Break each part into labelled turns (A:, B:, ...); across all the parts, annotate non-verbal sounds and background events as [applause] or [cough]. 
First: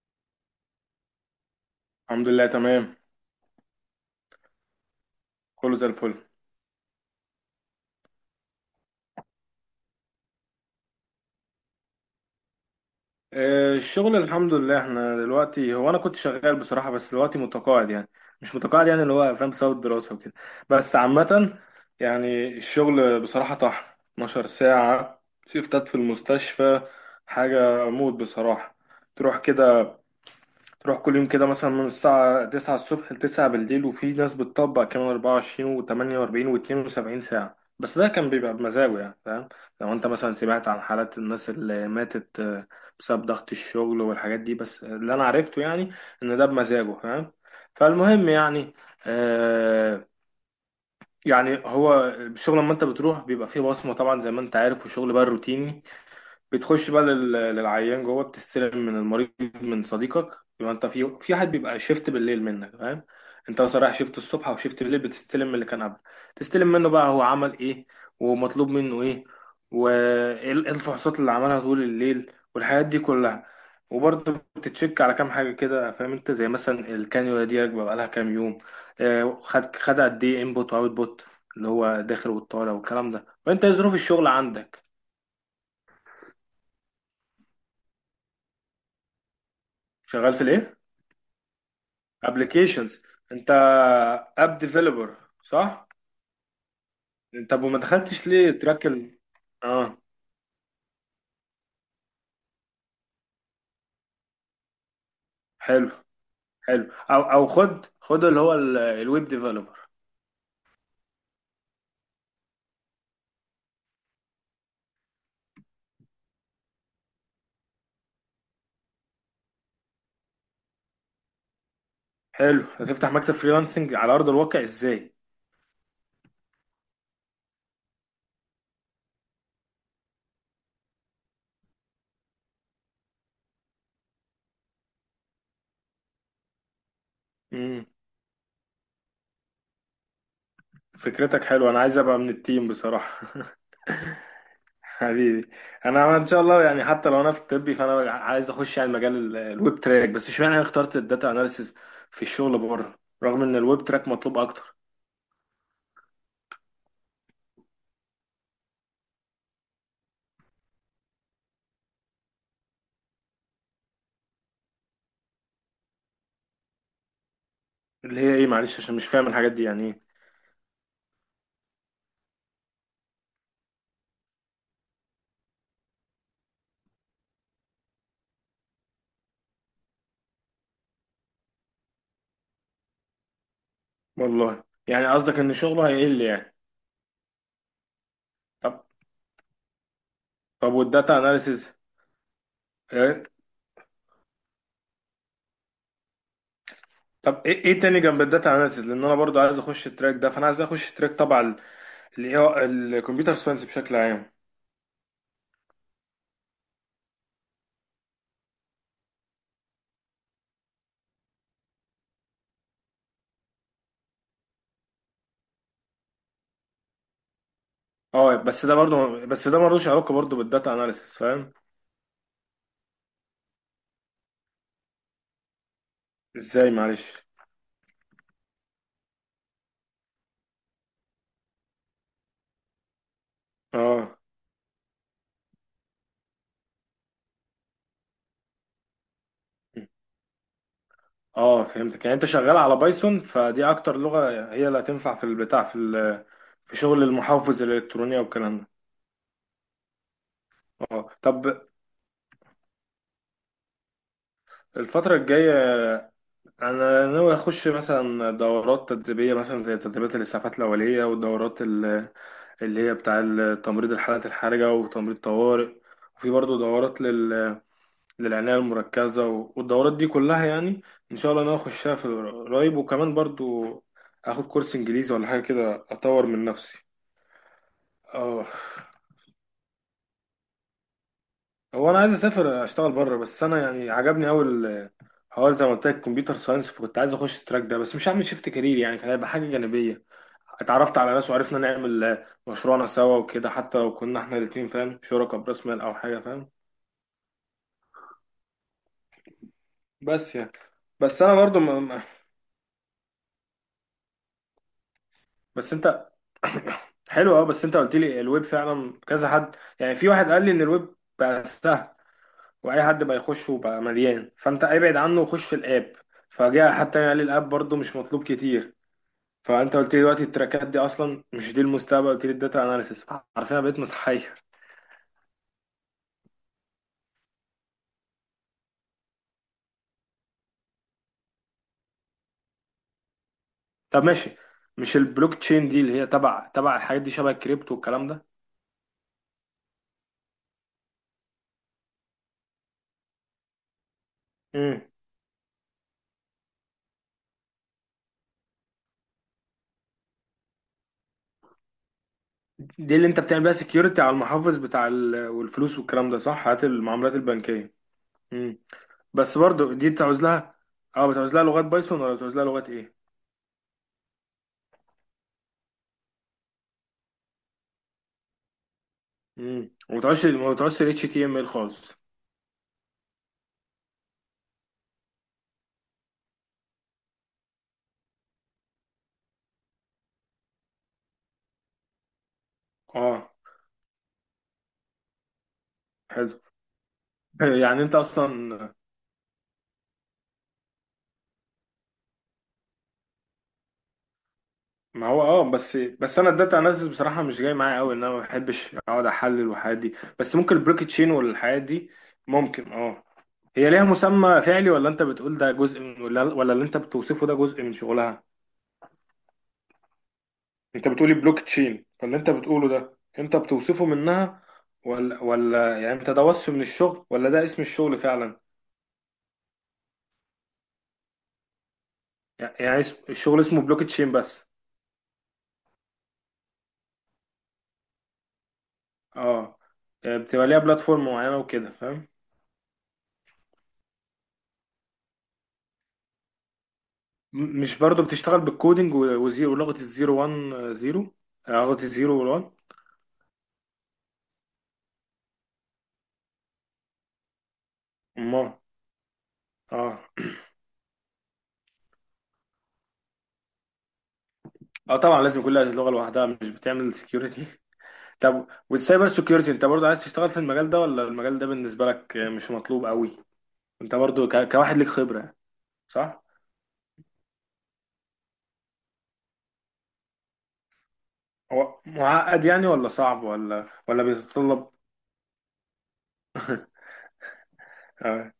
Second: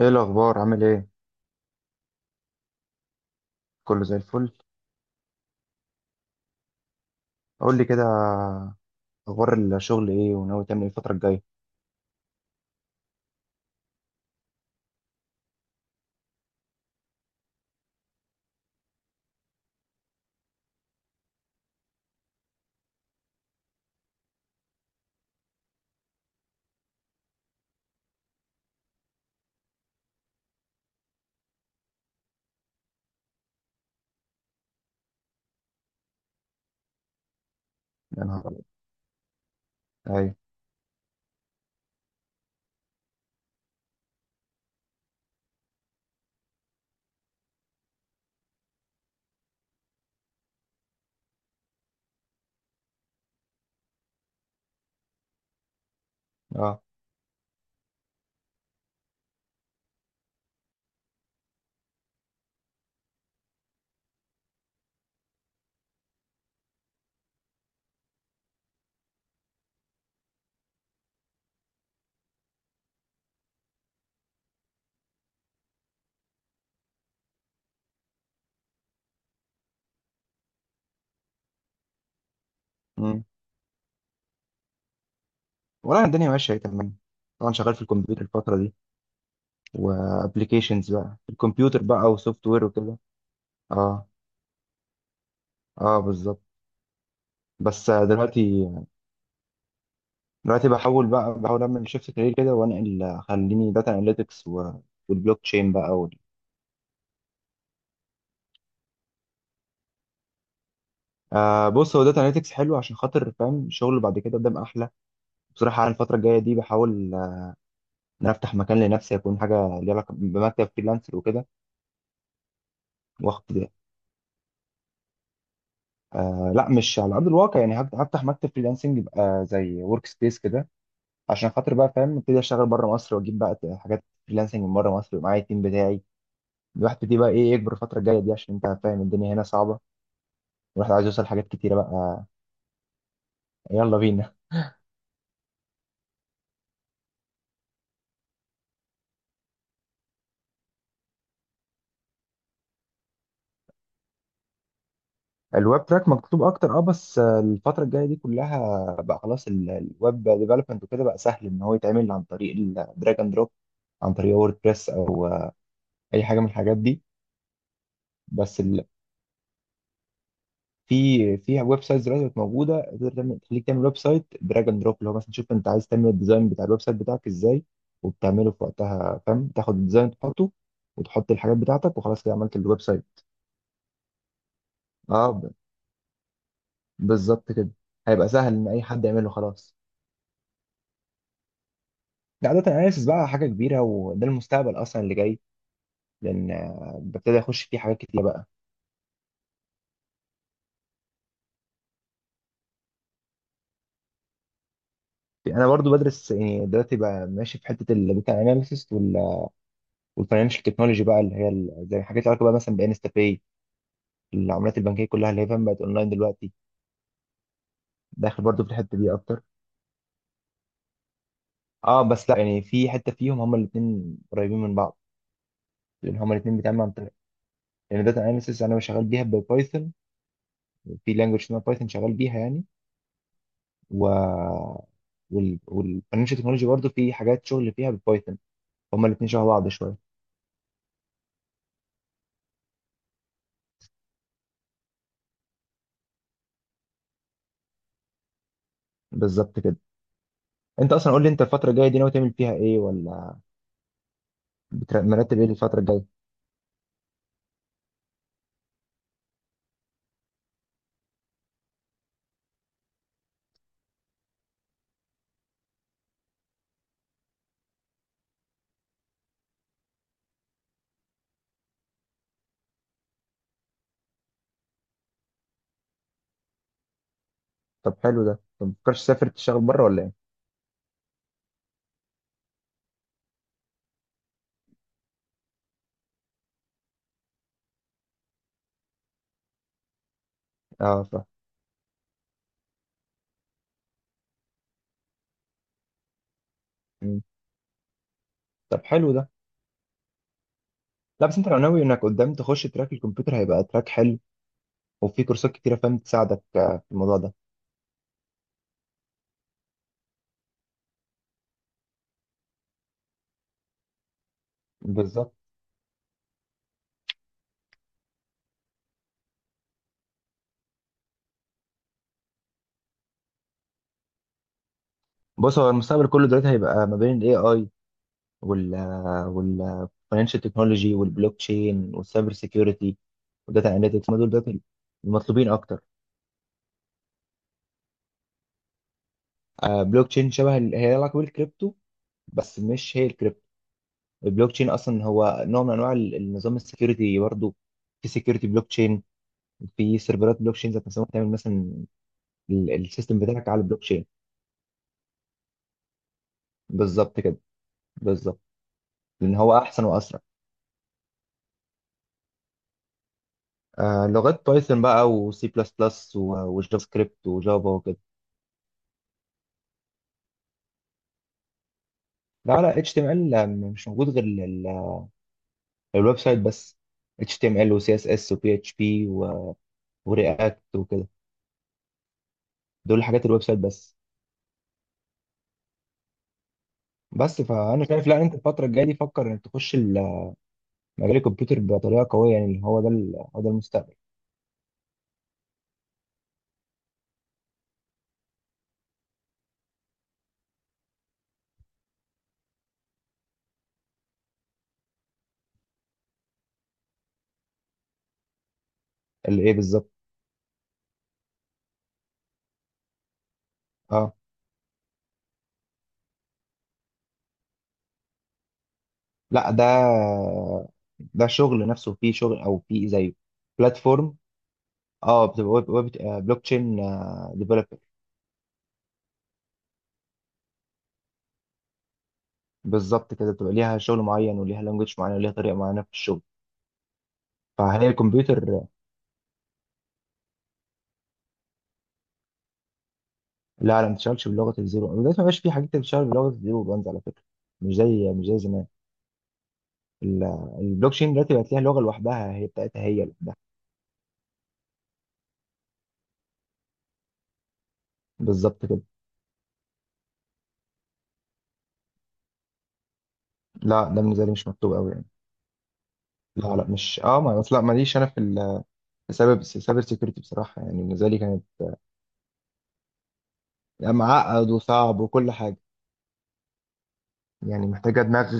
A: ايه الاخبار عامل ايه؟
B: الحمد لله تمام.
A: كله زي الفل.
B: كله زي الفل.
A: قول لي كده، اخبار الشغل ايه وناوي تعمل ايه الفتره الجايه؟
B: الشغل الحمد لله، احنا دلوقتي، هو انا كنت شغال بصراحة، بس دلوقتي متقاعد يعني. مش متقاعد يعني، اللي هو فاهم، بسبب الدراسة وكده. بس عامة يعني الشغل بصراحة طحن. 12 ساعة شيفتات في المستشفى. حاجة موت بصراحة. تروح كده، تروح كل يوم كده مثلا من الساعة 9 الصبح ل 9 بالليل، وفي ناس بتطبق كمان 24 و48 و72 ساعة. بس ده
A: يا
B: كان
A: نهار
B: بيبقى
A: أبيض.
B: بمزاجه يعني، فاهم؟ لو انت
A: ايوه.
B: مثلا سمعت عن حالات الناس اللي ماتت، بسبب ضغط الشغل والحاجات دي. بس اللي انا عرفته يعني ان ده بمزاجه، فاهم. فالمهم يعني، آه يعني هو الشغل لما انت بتروح بيبقى فيه بصمة طبعا، زي ما انت عارف. وشغل بقى روتيني،
A: اه.
B: بتخش بقى للعيان جوه، بتستلم من المريض، من صديقك. يبقى انت في حد بيبقى شيفت بالليل منك، فاهم؟ انت مثلا رايح شيفت الصبح او شيفت بالليل، بتستلم من اللي كان قبل. تستلم منه بقى هو عمل ايه، ومطلوب منه ايه، وايه إيه الفحوصات اللي عملها طول الليل والحاجات دي كلها. وبرضه بتتشك على كام حاجة كده، فاهم انت، زي مثلا الكانيولا دي راكبة بقالها كام يوم. خد خد قد ايه انبوت واوت بوت، اللي هو داخل والطالع والكلام
A: امم
B: ده. وانت إيه ظروف الشغل عندك؟
A: والله الدنيا ماشيه اهي تمام. طبعا شغال في الكمبيوتر الفتره دي،
B: شغال في الايه؟
A: وابلكيشنز بقى في الكمبيوتر بقى وسوفت وير وكده.
B: ابلكيشنز؟ انت
A: اه.
B: اب ديفلوبر، صح؟
A: اه بالظبط.
B: انت أبو، ما
A: بس
B: دخلتش ليه
A: دلوقتي
B: تراك اه؟
A: دلوقتي بحاول بقى، بحاول اعمل شيفت كارير كده وانقل خليني داتا اناليتكس والبلوك تشين بقى
B: حلو، حلو. او خد خد اللي هو الويب ديفلوبر.
A: آه بص، هو داتا اناليتكس حلو عشان خاطر فاهم الشغل بعد كده قدام احلى. بصراحه أنا الفتره الجايه دي بحاول ان انا افتح مكان لنفسي يكون حاجه ليها علاقه بمكتب فريلانسر وكده.
B: حلو، هتفتح مكتب
A: واخد،
B: فريلانسنج على ارض الواقع ازاي؟
A: آه لا مش على ارض الواقع، يعني هفتح مكتب فريلانسنج يبقى زي ورك سبيس كده، عشان خاطر بقى فاهم ابتدي اشتغل بره مصر واجيب بقى حاجات فريلانسنج من بره مصر ومعايا التيم بتاعي. الواحد بيبتدي بقى ايه، يكبر
B: امم
A: الفتره الجايه دي، عشان انت فاهم الدنيا هنا صعبه، والواحد عايز يوصل
B: فكرتك
A: لحاجات
B: حلوه،
A: كتيره
B: انا عايز ابقى
A: بقى.
B: من التيم بصراحه.
A: يلا بينا.
B: [laughs] حبيبي. انا ان شاء الله يعني، حتى لو انا في الطبي، فانا عايز اخش يعني مجال الويب تراك. بس اشمعنى انا اخترت الداتا اناليسيز في الشغل بره، رغم ان الويب تراك مطلوب اكتر.
A: الويب تراك مكتوب اكتر، اه، بس الفتره الجايه دي كلها بقى خلاص الويب ديفلوبمنت وكده بقى سهل ان هو يتعمل عن طريق الدراج اند دروب، عن طريق ووردبريس او اي حاجه من الحاجات دي.
B: اللي هي ايه؟
A: بس
B: معلش،
A: ال...
B: عشان مش فاهم الحاجات دي يعني ايه.
A: في ويب سايتس دلوقتي بقت موجوده، تقدر تعمل، تخليك تعمل ويب سايت دراج اند دروب، اللي هو مثلا تشوف انت عايز تعمل الديزاين بتاع الويب سايت بتاعك ازاي، وبتعمله في وقتها فاهم، تاخد الديزاين تحطه وتحط الحاجات بتاعتك وخلاص كده عملت الويب سايت.
B: والله يعني،
A: اه
B: قصدك
A: ب-
B: ان شغله هيقل يعني؟
A: بالظبط كده، هيبقى سهل ان اي
B: طب.
A: حد يعمله خلاص.
B: طب والداتا اناليسيز؟
A: ده عاده اناليسيس
B: إيه؟
A: بقى حاجه كبيره، وده المستقبل اصلا اللي جاي. لان ببتدي
B: طب
A: اخش
B: ايه،
A: فيه حاجات
B: تاني جنب
A: كتير بقى.
B: الداتا اناليسيز، لان انا برضو عايز اخش التراك ده. فانا عايز اخش تراك طبعا الكمبيوتر ساينس بشكل عام.
A: انا برضو بدرس يعني دلوقتي بقى ماشي في حته الداتا اناليسيس والفاينانشال تكنولوجي بقى، اللي هي زي حاجات علاقه بقى مثلا بانستا باي، العملات البنكيه كلها اللي هي فاهم بقت اونلاين دلوقتي.
B: اه،
A: داخل برضو في الحته دي اكتر.
B: بس ده ملوش علاقه برضو بالداتا اناليسيز، فاهم.
A: اه بس لا، يعني في حته فيهم هما الاثنين قريبين من بعض، لان هما الاثنين
B: ازاي؟
A: بيتعملوا عن طريق،
B: معلش.
A: يعني داتا اناليسيس انا شغال بيها ببايثون، في لانجوج اسمها بايثون شغال بيها يعني،
B: اه،
A: و والفاينانشال تكنولوجي برضو في حاجات شغل فيها ببايثون. هما الاثنين شبه بعض شويه.
B: اه، فهمتك. يعني انت شغال على بايثون، فدي اكتر لغه هي اللي هتنفع في البتاع، في في شغل المحافظ الالكترونيه والكلام ده.
A: بالظبط كده. انت
B: اه،
A: اصلا قول لي
B: طب.
A: انت الفتره الجايه دي ناوي تعمل فيها ايه، ولا
B: الفتره
A: مرتب ايه
B: الجايه
A: الفتره الجايه؟
B: انا ناوي اخش مثلا دورات تدريبيه، مثلا زي تدريبات الاسعافات الاوليه، والدورات اللي هي بتاع تمريض الحالات الحرجه وتمريض طوارئ. وفي برضه دورات للعنايه المركزه والدورات دي كلها يعني، ان شاء الله انا اخشها في قريب. وكمان برضه اخد كورس انجليزي ولا حاجه كده، اطور من نفسي.
A: طب حلو ده،
B: اه.
A: طب ما تفكرش تسافر تشتغل بره ولا؟
B: هو انا عايز اسافر اشتغل بره، بس انا يعني عجبني قوي. هو زي ما قلت لك كمبيوتر ساينس، فكنت عايز اخش التراك ده، بس مش هعمل شيفت كارير يعني، كان هيبقى حاجه جانبيه. اتعرفت
A: اه
B: على
A: فاهم.
B: ناس وعرفنا نعمل، مشروعنا سوا وكده، حتى لو كنا احنا الاتنين فاهم، شركاء براس مال او حاجه، فاهم.
A: مم. طب حلو ده.
B: بس يعني، بس
A: لا
B: انا
A: بس انت لو
B: برضو ما
A: ناوي انك
B: ما-
A: قدام تخش تراك الكمبيوتر هيبقى تراك حلو، وفي كورسات
B: بس
A: كتيره فاهم
B: انت.
A: تساعدك
B: [coughs]
A: في الموضوع ده.
B: حلو، اه، بس انت قلت لي الويب فعلا كذا حد، يعني في واحد قال لي ان الويب بقى سهل واي حد بقى يخش، وبقى مليان، فانت ابعد عنه
A: بالظبط.
B: وخش الاب. فجاء حتى يعني قال لي الاب برضو مش مطلوب كتير. فانت قلت لي دلوقتي التراكات دي اصلا مش دي المستقبل، قلت لي الداتا اناليسيس. عارفين، انا بقيت متحير.
A: بص هو المستقبل كله دلوقتي هيبقى ما بين الاي اي وال وال financial تكنولوجي والبلوك تشين والسايبر سيكيورتي والداتا
B: طب،
A: اناليتكس. ما دول
B: ماشي.
A: دلوقتي
B: مش البلوك
A: المطلوبين
B: تشين دي
A: اكتر.
B: اللي هي تبع الحاجات دي، شبه الكريبتو والكلام ده؟
A: آه، بلوك تشين شبه هي لها علاقه بالكريبتو، بس مش هي الكريبتو. البلوك تشين
B: امم
A: اصلا هو نوع من انواع النظام السكيورتي برضه. في سكيورتي بلوك تشين، في سيرفرات بلوك تشين ذات نفسها ممكن تعمل مثلا
B: دي اللي
A: السيستم
B: انت بتعمل
A: بتاعك
B: بيها
A: على البلوك
B: سكيورتي
A: تشين.
B: على المحافظ بتاع والفلوس والكلام ده، صح؟ هات المعاملات
A: بالظبط كده،
B: البنكيه.
A: بالظبط.
B: امم
A: لان
B: بس
A: هو
B: برضو
A: احسن
B: دي
A: واسرع.
B: بتعوز لها. اه، بتعوز لها لغات بايثون ولا بتعوز لها لغات ايه؟
A: آه لغات بايثون بقى وسي بلس بلس وجافا سكريبت وجافا وكده.
B: وما بتعوزش، ما بتعوزش ال HTML خالص؟
A: لا لا، اتش تي ام ال مش موجود غير ال- الويب سايت بس. اتش تي ام ال وسي اس اس وبي اتش بي ورياكت وكده، دول حاجات
B: اه،
A: الويب سايت بس.
B: حلو.
A: بس
B: حلو. يعني
A: فانا
B: انت
A: شايف لا، انت الفتره
B: اصلا.
A: الجايه دي فكر انك تخش مجال الكمبيوتر بطريقه قويه، يعني هو ده هو ده المستقبل.
B: ما هو اه، بس انا الداتا اناليسيس بصراحه مش جاي معايا قوي، ان انا ما بحبش اقعد احلل والحاجات دي. بس ممكن البلوك تشين والحاجات دي ممكن. اه، هي ليها مسمى فعلي ولا انت بتقول ده جزء من؟ ولا اللي انت بتوصفه ده جزء من شغلها؟
A: اللي ايه بالظبط؟
B: انت بتقولي بلوك تشين، فاللي انت بتقوله ده انت بتوصفه
A: اه
B: منها ولا؟ يعني انت ده وصف من الشغل ولا ده اسم الشغل فعلا؟
A: لا ده، ده شغل نفسه فيه شغل، او
B: يعني
A: فيه زي
B: الشغل اسمه بلوك تشين
A: بلاتفورم.
B: بس؟
A: اه بتبقى ويب، ويب بلوك تشين ديفلوبر.
B: اه. يعني بتبقى ليها بلاتفورم معينه وكده، فاهم.
A: بالظبط كده، بتبقى ليها شغل معين وليها لانجوج معين وليها طريقه معينه في الشغل.
B: مش
A: فهي
B: برضو بتشتغل
A: الكمبيوتر.
B: بالكودينج وزيرو ولغة الزيرو وان، زيرو، لغة الزيرو والوان؟
A: لا لا، ما بتشتغلش بلغه الزيرو دلوقتي، ما بقاش في حاجات بتشتغل بلغه الزيرو وانز على فكره، مش زي
B: ما،
A: زمان.
B: اه.
A: ال- البلوك تشين دلوقتي بقت ليها لغه لوحدها هي بتاعتها هي لوحدها.
B: اه، طبعا لازم كل لغة لوحدها، مش بتعمل سكيورتي. [laughs] طب،
A: بالظبط كده.
B: والسايبر سكيورتي انت برضو عايز تشتغل في المجال ده ولا المجال ده بالنسبة لك مش مطلوب قوي؟
A: لا
B: انت
A: ده بالنسبه
B: برضو
A: لي مش مكتوب
B: كواحد ليك
A: قوي يعني.
B: خبرة، صح؟
A: لا لا مش اه، ما اصل لا ماليش انا في، السبب السايبر سيكيورتي بصراحه يعني بالنسبه لي كان،
B: هو معقد يعني، ولا صعب، ولا
A: لا، معقد
B: بيتطلب
A: وصعب وكل حاجة، يعني محتاجة دماغ،
B: آه،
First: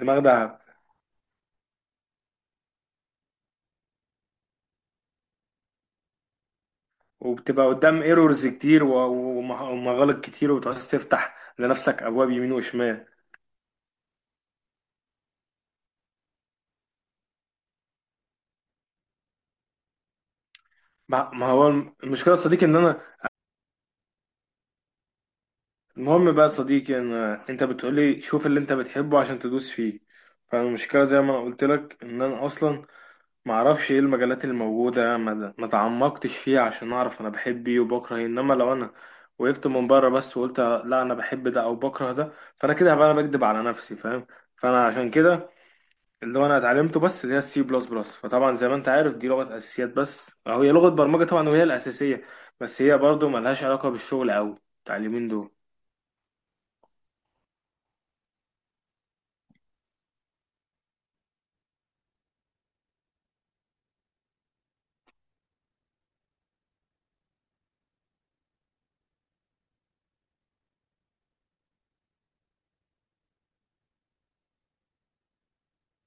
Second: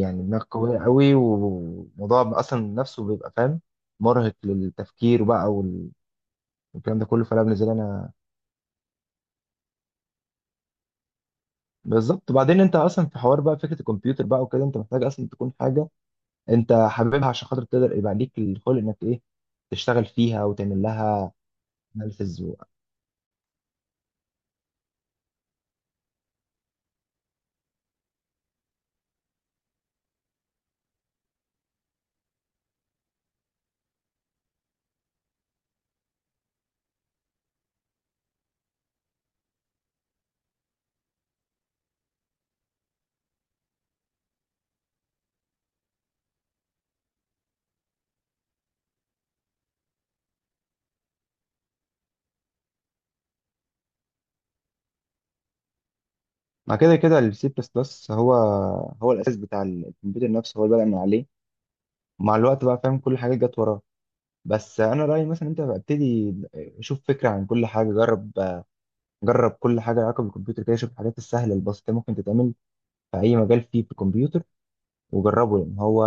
B: دماغ
A: دماغ
B: دهب؟
A: قوية قوي، والموضوع أصلا نفسه بيبقى فاهم مرهق للتفكير بقى والكلام ده كله، فلا بالنسبة
B: وبتبقى
A: لي
B: قدام
A: أنا.
B: ايرورز كتير، ومغالط كتير، وبتعوز تفتح لنفسك
A: بالظبط.
B: ابواب يمين
A: وبعدين أنت أصلا
B: وشمال.
A: في حوار بقى، فكرة الكمبيوتر بقى وكده، أنت محتاج أصلا تكون حاجة أنت حاببها عشان خاطر تقدر يبقى ليك الخلق إنك إيه، تشتغل فيها وتعمل
B: ما
A: لها
B: ما هو المشكله يا
A: أناليسيز.
B: صديقي ان انا، المهم بقى يا صديقي ان، انت بتقولي شوف اللي انت بتحبه عشان تدوس فيه. فالمشكله زي ما انا قلت لك، ان انا اصلا ما اعرفش ايه المجالات اللي موجوده، ما تعمقتش فيها عشان اعرف انا بحب ايه وبكره ايه. انما لو انا وقفت من بره بس وقلت لا انا بحب ده او بكره ده، فانا كده هبقى انا بكدب على نفسي، فاهم. فانا عشان كده، اللي هو انا اتعلمته بس، اللي هي السي بلس بلس، فطبعا زي ما انت عارف دي لغه اساسيات بس، أو هي لغه برمجه طبعا، وهي الاساسيه. بس هي برضو ملهاش علاقه بالشغل قوي بتاع اليومين دول.
A: مع كده كده السي بلس بلس هو، هو الأساس بتاع الكمبيوتر نفسه، هو اللي بدأ من عليه، مع الوقت بقى فاهم كل حاجة جت وراه. بس انا رايي مثلا انت ابتدي، شوف فكره عن كل حاجه، جرب، جرب كل حاجه لها علاقه بالكمبيوتر كده، شوف الحاجات السهله البسيطه ممكن تتعمل في اي مجال فيه في الكمبيوتر، وجربه. لان هو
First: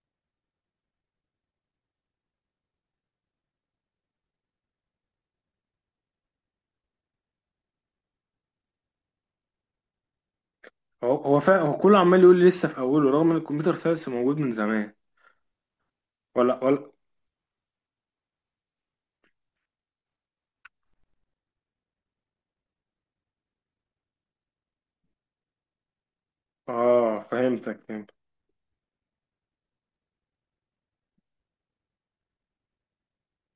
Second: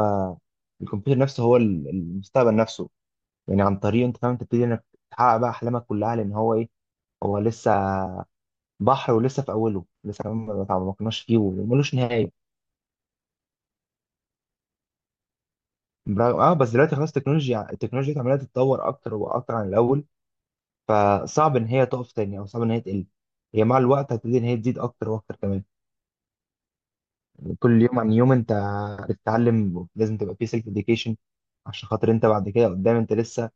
A: الكمبيوتر نفسه هو المستقبل نفسه، يعني عن طريقه انت فاهم تبتدي انك تحقق بقى احلامك كلها، لان هو ايه، هو لسه بحر، ولسه في اوله، لسه كمان ما تعمقناش فيه
B: هو
A: وملوش
B: كله عمال
A: نهايه.
B: يقول لي لسه في اوله، رغم ان الكمبيوتر ساينس موجود من زمان.
A: اه
B: ولا
A: بس
B: ولا
A: دلوقتي خلاص التكنولوجيا، التكنولوجيا عماله تتطور اكتر واكتر عن الاول، فصعب ان هي تقف تاني، او صعب ان هي تقل. هي مع الوقت هتبتدي ان هي تزيد اكتر واكتر كمان،
B: اه، فهمتك،
A: كل يوم
B: فهمت.
A: عن يوم انت بتتعلم، لازم تبقى في سيلف اديوكيشن عشان خاطر انت بعد كده قدام انت لسه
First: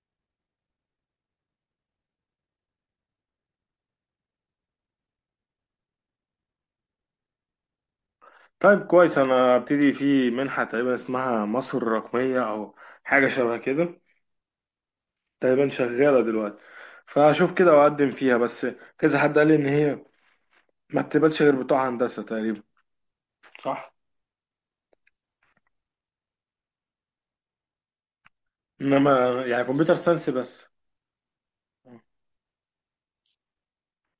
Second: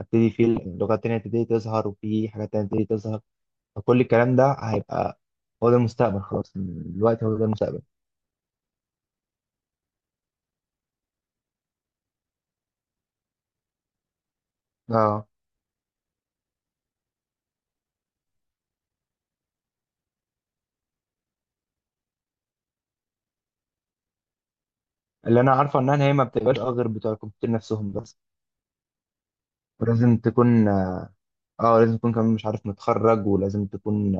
A: هتبتدي في لغات تانية تبتدي تظهر، وفي حاجات تانية تبتدي تظهر، فكل الكلام ده هيبقى، هو ده المستقبل خلاص، الوقت هو ده المستقبل.
B: طيب، كويس. انا ابتدي في منحه تقريبا اسمها مصر الرقميه، او حاجه شبه كده.
A: اه.
B: تقريبا شغاله دلوقتي، فاشوف كده واقدم فيها. بس كذا حد قال لي ان هي ما بتقبلش غير بتوع هندسه تقريبا، صح؟
A: اللي انا عارفه انها هي ما بتبقاش اه غير بتوع الكمبيوتر نفسهم بس.
B: انما يعني كمبيوتر
A: ولازم
B: ساينس بس.
A: تكون اه، لازم تكون كمان مش عارف متخرج، ولازم تكون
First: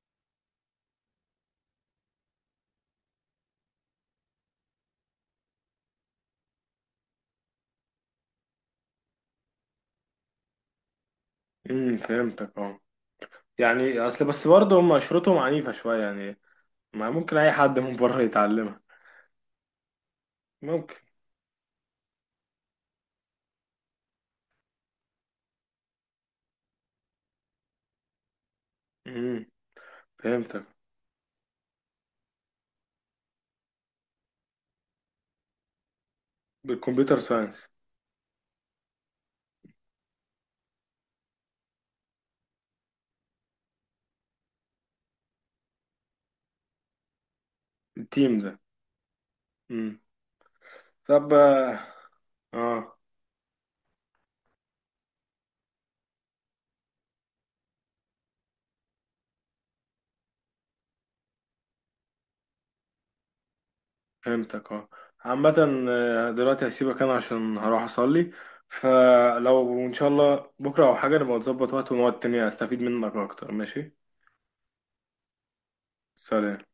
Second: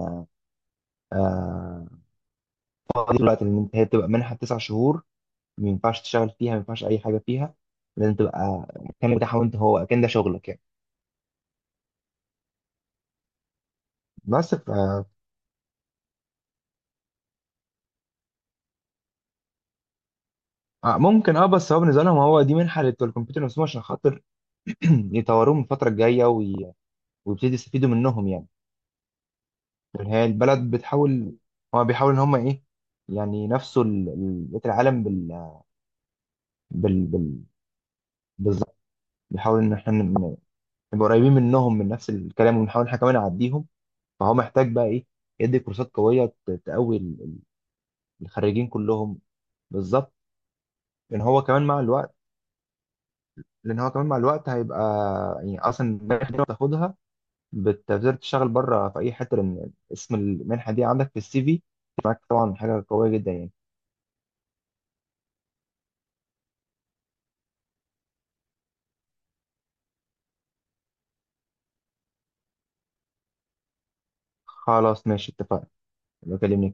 A: آه دي دلوقتي، ان انت هي بتبقى منحه 9 شهور، ما ينفعش تشتغل فيها، ما ينفعش اي حاجه فيها، لازم تبقى مكانك بتاعها وانت هو اكن ده شغلك يعني.
B: فهمتك، اه. يعني اصل بس
A: بس ف
B: برضه هم شروطهم عنيفة شوية يعني. ما ممكن اي حد من بره يتعلمها؟ ممكن.
A: ممكن، اه بس هو بالنسبه لهم هو دي منحه لبتوع الكمبيوتر نفسهم عشان خاطر [clears throat] يطوروهم الفتره الجايه ويبتدي يستفيدوا منهم يعني.
B: امم
A: لأن هي
B: فهمتك.
A: البلد بتحاول، هو بيحاول ان هم ايه، يعني نفسوا بقيه العالم بال بال
B: بالكمبيوتر
A: بال
B: ساينس.
A: بالظبط. بيحاول ان احنا نبقى قريبين منهم من نفس الكلام، ونحاول احنا كمان نعديهم. فهو محتاج بقى ايه، يدي كورسات قويه تقوي
B: التيم ده.
A: الخريجين كلهم.
B: امم.
A: بالظبط. لان
B: طب،
A: هو كمان
B: اه.
A: مع الوقت
B: آه،
A: لان هو كمان مع الوقت هيبقى، يعني اصلا المنحه دي لو بتاخدها بتقدر تشتغل بره في اي حته، لان اسم المنحه دي عندك في CV معاك طبعا حاجه قويه جدا يعني.
B: فهمتك، اه. عامة، دلوقتي هسيبك انا عشان هروح اصلي. فلو ان شاء الله بكرة او حاجة نبقى نظبط وقت ونقعد تاني استفيد منك اكتر، ماشي؟
A: خلاص ماشي اتفقنا.
B: سلام.
A: بكلمني.